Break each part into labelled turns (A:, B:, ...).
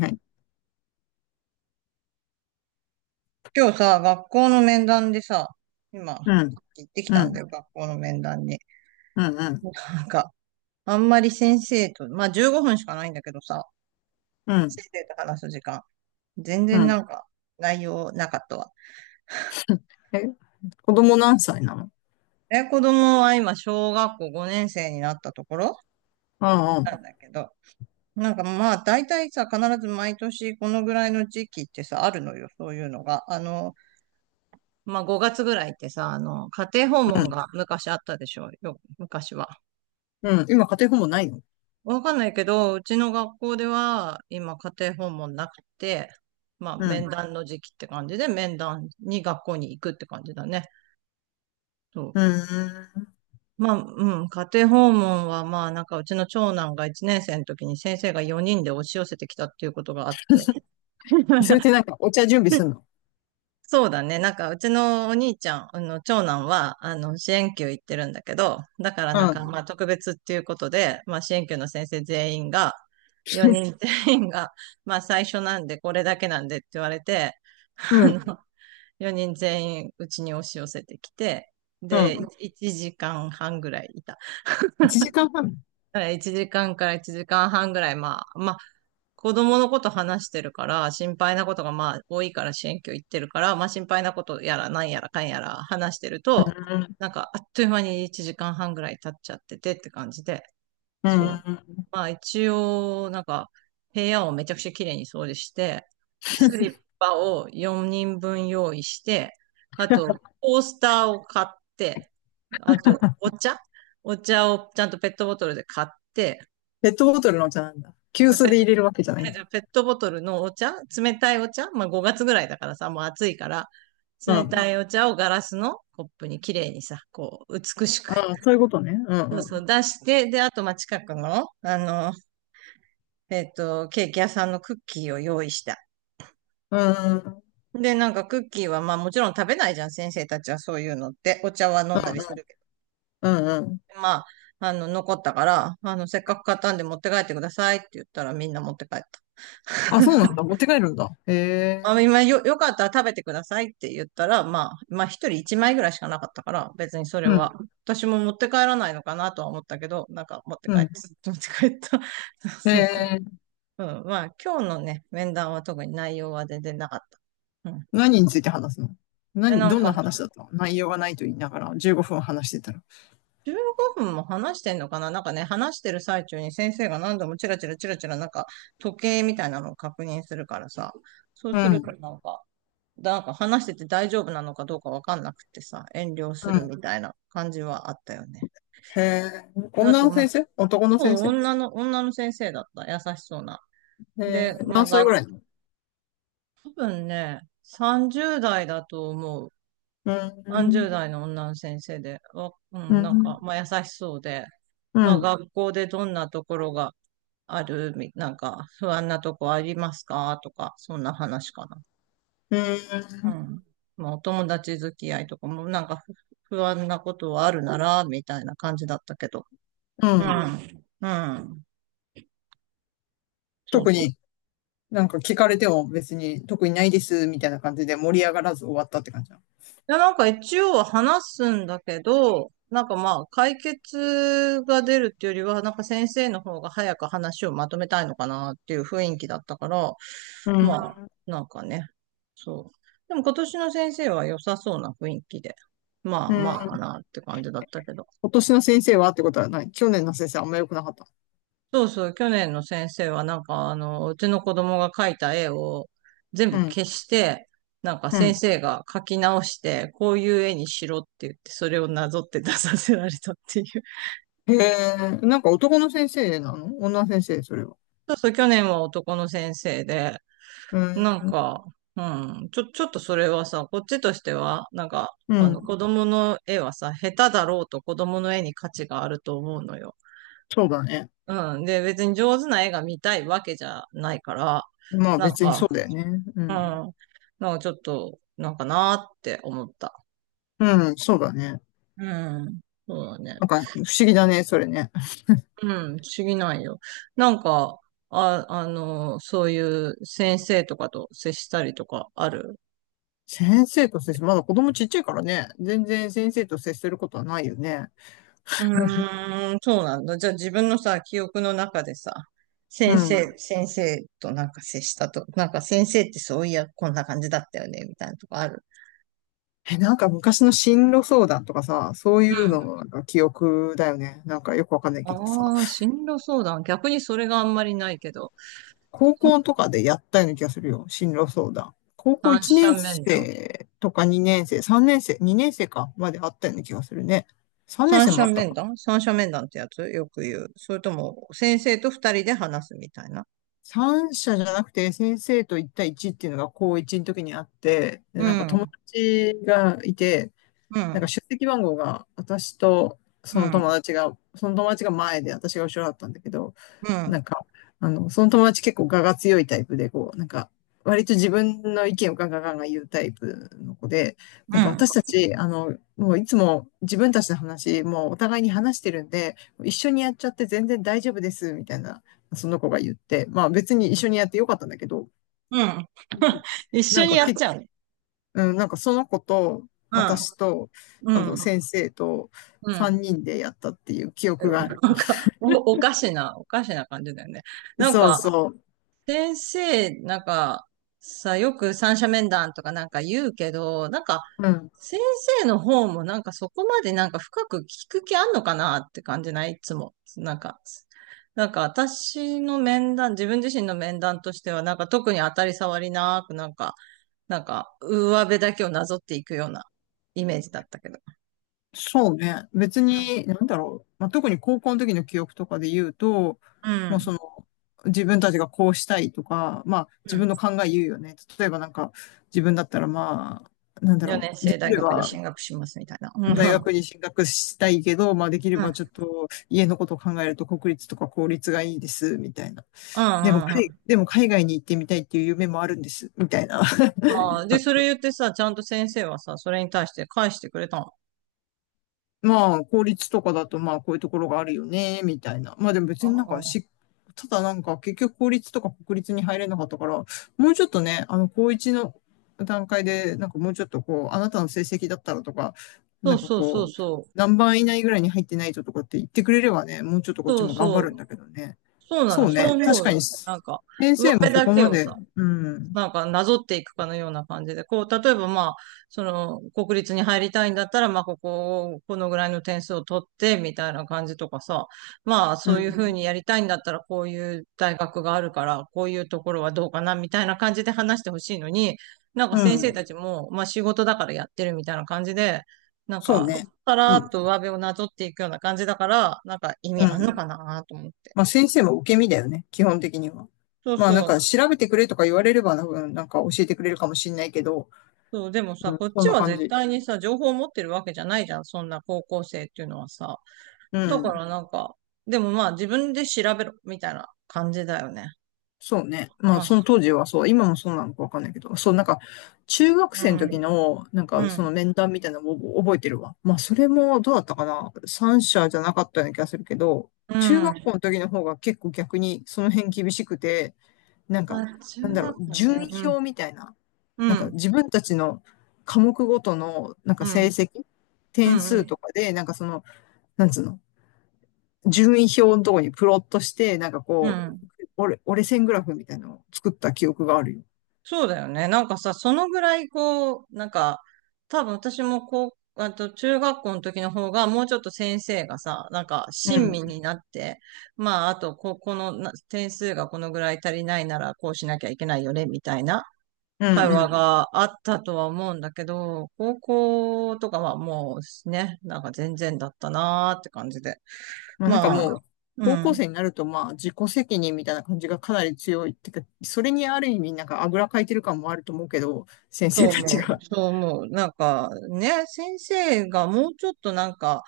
A: はい。
B: 今日さ、学校の面談でさ、今、
A: うん、
B: 行ってき
A: う
B: たんだ
A: ん、
B: よ、学校の面談に。
A: うん、うん、
B: なんか、あんまり先生と、まあ15分しかないんだけどさ、
A: うん、
B: 先生と話す時間、全
A: う
B: 然な
A: ん。
B: んか、内容なかったわ。
A: え、子供何歳なの？
B: え、子供は今、小学校5年生になったところ
A: うん、う
B: な
A: ん、
B: んだけど、まあ、大体さ、必ず毎年このぐらいの時期ってさ、あるのよ、そういうのが。まあ5月ぐらいってさ、家庭訪
A: う
B: 問
A: ん。
B: が昔あったでしょ、よ、昔は。
A: うん。今、家庭訪問ないの？
B: わかんないけど、うちの学校では今家庭訪問なくて、まあ
A: う
B: 面は
A: ん、
B: 談い。談の時期って感じで面談に学校に行くって感じだね。そ
A: う
B: う。
A: ん。
B: まあ、うん、家庭訪問はまあうちの長男が1年生の時に先生が4人で押し寄せてきたっていうことがあって。
A: それって なんか、お茶準備するの？
B: そうだね。うちのお兄ちゃん、長男は、支援級行ってるんだけど、だから
A: うん、
B: まあ、特別っていうことで、まあ、支援級の先生全員が、4人全員が、まあ、最初なんで、これだけなんでって言われて、あ
A: うん、
B: の、4人全員、うちに押し寄せてきて、
A: う
B: で、
A: ん。
B: 1時間半ぐらいいた。
A: 1時間半？
B: だから1時間半ぐらい、まあ、子供のこと話してるから、心配なことがまあ多いから支援教行ってるから、まあ心配なことやらなんやらかんやら話してる
A: う
B: と、
A: ん、
B: なんかあっという間に1時間半ぐらい経っちゃっててって感じで、
A: う
B: そう。
A: ん。
B: まあ一応、部屋をめちゃくちゃ綺麗に掃除して、スリッパを4人分用意して、あとコースターを買って、あとお茶お茶をちゃんとペットボトルで買って、
A: ペットボトルのお茶なんだ。急
B: まあ
A: 須
B: ペッ
A: で
B: ト
A: 入れるわけじゃないん
B: じ
A: だ。
B: ゃあペットボトルのお茶、冷たいお茶、まあ5月ぐらいだからさ、もう暑いから、
A: う
B: 冷た
A: ん、
B: いお茶をガラスのコップに綺麗にさ、こう、美しく。
A: うん、そういうことね。うん、
B: そう
A: う
B: そ
A: ん、
B: う、出して、で、あと、まあ、近くの、ケーキ屋さんのクッキーを用意した。
A: うん、うん、
B: で、なんかクッキーは、まあ、もちろん食べないじゃん、先生たちはそういうのって。お茶は飲んだりするけ
A: うん、うん。
B: ど。残ったから、せっかく買ったんで持って帰ってくださいって言ったらみんな持って帰った。
A: あ、そうなんだ。持って帰るんだ。へえ。
B: あ、よかったら食べてくださいって言ったら、まあ一人一枚ぐらいしかなかったから、別にそれ
A: う
B: は、
A: ん、
B: 私も持って帰らないのかなとは思ったけど、なんか持って
A: う
B: 帰って、
A: ん。
B: 持って帰った。
A: へ
B: そうそうそう。
A: え。
B: うん、まあ今日のね、面談は特に内容は全然なかった。うん。
A: 何について話すの？
B: で、
A: 何、
B: なん
A: どんな
B: か、
A: 話だったの？内容がないと言いながら15分話してたら。
B: 15分も話してんのかな、なんかね、話してる最中に先生が何度もチラチラチラチラなんか時計みたいなのを確認するからさ、そう
A: う
B: すると
A: ん、
B: なんか、話してて大丈夫なのかどうかわかんなくてさ、遠慮す
A: う
B: る
A: ん。
B: みたいな感じはあったよね。
A: へえ。
B: あ
A: 女
B: と、
A: の
B: まあ、
A: 先生？男の先生？
B: 女の先生だった。優しそうな。
A: へ
B: で、
A: え。
B: まあ、
A: 何歳
B: が、
A: ぐらいなの？
B: 多分ね、30代だと思う。
A: うー
B: 30
A: ん、
B: 代の女の先生で、わう
A: う
B: ん、
A: ん、
B: まあ、優しそうで、
A: う
B: ま
A: ん、
B: あ、
A: う
B: 学校でどんなところがある、みなんか、不安なとこありますかとか、そんな話かな。
A: ー
B: う
A: ん、
B: ん。まあ、お友達付き合いとかも、なんかふ不安なことはあるなら、みたいな感じだったけど。
A: う
B: う
A: ん。
B: ん。うん。そう
A: 特
B: そう。
A: に、なんか聞かれても別に特にないですみたいな感じで盛り上がらず終わったって感じなの？
B: で、なんか一応は話すんだけど、まあ、解決が出るっていうよりは、なんか先生の方が早く話をまとめたいのかなっていう雰囲気だったから、
A: う
B: まあ、
A: ん、
B: なんかね、そう。でも今年の先生は良さそうな雰囲気で、まあ
A: う
B: まあか
A: ん。
B: なって感じだったけど。
A: 今年の先生はってことはない？去年の先生あんま良くなかった？
B: そうそう、去年の先生はなんかあの、うちの子供が描いた絵を全部
A: うん、
B: 消して、なんか
A: う
B: 先
A: ん。
B: 生が描き直して、こういう絵にしろって言って、それをなぞって出させられたっていう。
A: へえ。なんか男の先生なの？女の先生？それは。
B: そうそう、去年は男の先生で、
A: う
B: なん
A: ん。
B: か、ちょっとそれはさ、こっちとしては、
A: うん。
B: 子供の絵はさ、下手だろうと子供の絵に価値があると思うのよ。
A: そうだね。
B: うん。で、別に上手な絵が見たいわけじゃないから、
A: まあ
B: なん
A: 別に
B: か、
A: そうだよね。う
B: う
A: ん。
B: ん。なんかちょっと、なんかなーって思った。
A: うん、そうだね。
B: うん。そうだ
A: なん
B: ね。
A: か不思議だね、それね。
B: うん。不思議ないよ。なんか、そういう先生とかと接したりとかある？
A: 先生と接する。まだ子供ちっちゃいからね。全然先生と接することはないよね。
B: うーん、そうなんだ。じゃあ自分のさ、記憶の中でさ、
A: うん。
B: 先生となんか接したと、なんか先生ってそういや、こんな感じだったよね、みたいなとこある？
A: え、なんか昔の進路相談とかさ、そういうの
B: う
A: のなんか記憶だよね。なんかよくわかんない
B: ん。
A: けどさ。
B: ああ、進路相談。逆にそれがあんまりないけど、
A: 高校とかでやったような気がするよ。進路相談。高校
B: 三
A: 1
B: 者
A: 年
B: 面談。
A: 生とか2年生、3年生、2年生かまであったような気がするね。3年生もあったか。
B: 三者面談ってやつよく言う。それとも、先生と二人で話すみたいな。
A: 三者じゃなくて、先生と一対一っていうのが高一の時にあって、で、
B: う
A: なんか
B: ん、う
A: 友
B: ん、
A: 達がいて、
B: う
A: なんか
B: ん、
A: 出席番号が私とそ
B: う
A: の
B: ん、
A: 友達が、その友達が前で私が後ろだったんだけど、なんか、その友達結構我が強いタイプで、こう、なんか、割と自分の意見をガンガンガンガン言うタイプの子で、な
B: う
A: んか
B: ん、
A: 私たち、もういつも自分たちの話、もうお互いに話してるんで、一緒にやっちゃって全然大丈夫です、みたいな、その子が言って、まあ別に一緒にやってよかったんだけど、
B: うん。一
A: な
B: 緒
A: ん
B: に
A: か
B: やっち
A: 結
B: ゃうね。
A: うん、なんかその子と、
B: うん、
A: 私と、
B: うん、
A: 先生と
B: うん。
A: 3人でやったっていう記憶がある。
B: なんか、おかしな感じだよね。なん
A: そう
B: か、
A: そう。
B: 先生、なんか、さ、よく三者面談とかなんか言うけど、
A: うん。
B: 先生の方もなんかそこまでなんか深く聞く気あんのかなって感じないいつも。なんか私の面談、自分自身の面談としてはなんか特に当たり障りなくなんか上辺だけをなぞっていくようなイメージだったけど。
A: そうね。別に、なんだろう。まあ、特に高校の時の記憶とかで言うと、
B: うん。う
A: もう
B: ん
A: その、自分たちがこうしたいとか、まあ、
B: う
A: 自分
B: ん、
A: の考え言うよね。例えばなんか、自分だったらまあ、なんだ
B: 4
A: ろ
B: 年
A: う。で
B: 生
A: き
B: 大
A: れ
B: 学に
A: ば、
B: 進学しますみたいな。うん。う
A: 大
B: ん。
A: 学に進学したいけど、まあ、できれ
B: う
A: ばちょっ
B: ん。
A: と、家のことを考えると国立とか公立がいいです、みたいな。
B: う
A: でも、海
B: ん。
A: でも海外に行ってみたいっていう夢もあるんです、みたいな。
B: ああ、で、それ 言ってさ、ちゃんと先生はさ、それに対して返してくれたの？
A: まあ、公立とかだと、まあ、こういうところがあるよね、みたいな。まあ、でも
B: あ
A: 別になんか
B: あ。
A: し、ただなんか、結局公立とか国立に入れなかったから、もうちょっとね、高一の段階で、なんかもうちょっとこう、あなたの成績だったらとか、
B: そ
A: な
B: う
A: んか
B: そうそう
A: こう、
B: そう。
A: 何番以内ぐらいに入ってないととかって言ってくれればね、もうちょっとこっち
B: そう
A: も頑張
B: そ
A: るん
B: う。
A: だけどね。
B: そうな
A: そ
B: の、
A: う
B: そう
A: ね、確
B: 思う
A: か
B: よ。
A: に、
B: なんか、
A: 先
B: 上
A: 生も
B: 辺
A: そ
B: だ
A: こ
B: け
A: ま
B: を
A: で、
B: さ、
A: うん、
B: なんかなぞっていくかのような感じで、こう、例えばまあ、その、国立に入りたいんだったら、まあ、ここを、このぐらいの点数を取って、みたいな感じとかさ、まあ、
A: う
B: そういうふう
A: ん、
B: にやりたいんだったら、こういう大学があるから、こういうところはどうかな、みたいな感じで話してほしいのに、なんか
A: う
B: 先生
A: ん。
B: たちも、まあ、仕事だからやってるみたいな感じで、なん
A: そう
B: か、
A: ね。
B: さ
A: う
B: らーっ
A: ん。
B: と上辺をなぞっていくような感じだから、なんか意
A: う
B: 味あんの
A: ん。
B: かなと思って。
A: まあ先生も受け身だよね。基本的には。
B: そう
A: まあな
B: そ
A: んか
B: う。
A: 調べてくれとか言われれば、なんか教えてくれるかもしれないけど、
B: そう、でも
A: う
B: さ、
A: ん、
B: こっ
A: そん
B: ち
A: な
B: は
A: 感
B: 絶
A: じ。
B: 対にさ、情報を持ってるわけじゃないじゃん、そんな高校生っていうのはさ。
A: う
B: だか
A: ん。
B: らなんか、でもまあ自分で調べろ、みたいな感じだよね。
A: そうね。まあ
B: まあ、
A: そ
B: そ
A: の当時はそう、今もそうなのかわかんないけど、そうなんか中学
B: う。
A: 生の時のなん
B: うん、
A: か
B: う
A: その
B: ん、
A: 面談みたいなのを覚えてるわ。まあそれもどうだったかな。三者じゃなかったような気がするけど、
B: う
A: 中学
B: ん。
A: 校の時の方が結構逆にその辺厳しくて、なん
B: あ、
A: か、なん
B: 中
A: だろう、
B: 学校
A: 順
B: ね。
A: 位
B: うん、
A: 表みたいな。
B: う
A: なんか
B: ん、
A: 自分たちの科目ごとの、なん
B: う
A: か成
B: ん、
A: 績、点
B: う
A: 数
B: ん、
A: とかで、なんかその、なんつうの、順位表のところにプロットして、なんか
B: うん、う
A: こう、
B: ん。
A: 折れ線グラフみたいなのを作った記憶があるよ。
B: そうだよね。なんかさ、そのぐらいこう、多分私もこう、あと中学校の時の方がもうちょっと先生がさ、なんか
A: う
B: 親
A: ん。
B: 身になって、まああとこ、このな点数がこのぐらい足りないならこうしなきゃいけないよね、みたいな
A: うん
B: 会
A: う
B: 話
A: ん。
B: があったとは思うんだけど、高校とかはもうね、なんか全然だったなーって感じで。
A: まあなんか
B: まあ、
A: もう、
B: う
A: 高校
B: ん。
A: 生になるとまあ自己責任みたいな感じがかなり強いってか、それにある意味なんかあぐらかいてる感もあると思うけど、先
B: そう
A: 生た
B: 思
A: ち
B: ね
A: が。
B: う、そう思う。なんかね、先生がもうちょっと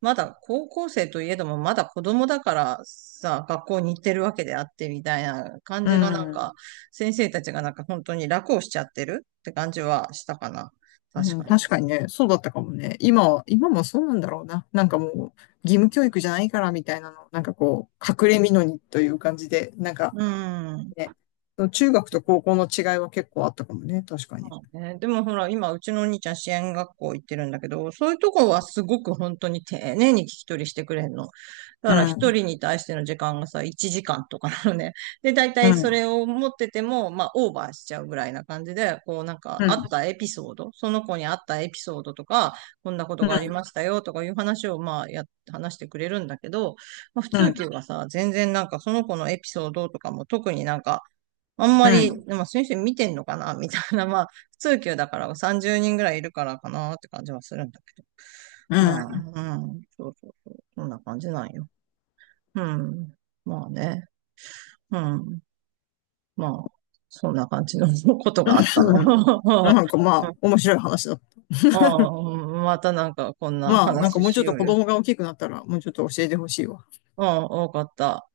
B: まだ高校生といえども、まだ子供だからさ、学校に行ってるわけであってみたいな感
A: う
B: じがなん
A: ん。
B: か、先生たちがなんか本当に楽をしちゃってるって感じはしたかな。
A: う
B: 確
A: ん、
B: か
A: 確
B: に。
A: かにね、そうだったかもね。今は、今もそうなんだろうな。なんかもう、義務教育じゃないからみたいなの、なんかこう、隠れみのにという感じで、なんか
B: うん。
A: ね、その中学と高校の違いは結構あったかもね、確かに。
B: ね、でもほら、今、うちのお兄ちゃん支援学校行ってるんだけど、そういうとこはすごく本当に丁寧に聞き取りしてくれんの。だ
A: う
B: から一
A: ん、
B: 人に対しての時間がさ、1時間とかなのね。で、大
A: う
B: 体そ
A: ん、
B: れを持ってても、まあ、オーバーしちゃうぐらいな感じで、こう、なんか、
A: う
B: あっ
A: ん、
B: たエピソード、その子にあったエピソードとか、こんなこと
A: う
B: があり
A: ん、
B: ましたよとかいう話を、話してくれるんだけど、まあ、普
A: う
B: 通
A: ん、
B: 級がさ、全然なんか、その子のエピソードとかも特になんか、あん
A: う
B: ま
A: ん、
B: り、でも先生見てんのかな みたいな、まあ、普通級だから30人ぐらいいるからかなって感じはするんだけど。
A: う
B: ま
A: ん、
B: あ、うん、そうそうそう、そんな感じなんよ。うん、まあね、うん、まあ、そんな感じの ことがあった
A: う
B: の。
A: ん。なんかまあ、
B: うん、
A: 面白い話だった。
B: ああ、またなんかこんな
A: まあ、なんか
B: 話
A: もうち
B: し
A: ょっ
B: よ
A: と
B: う
A: 子
B: よ。
A: 供が大きくなったら、もうちょっと教えてほしいわ。
B: うん、多かった。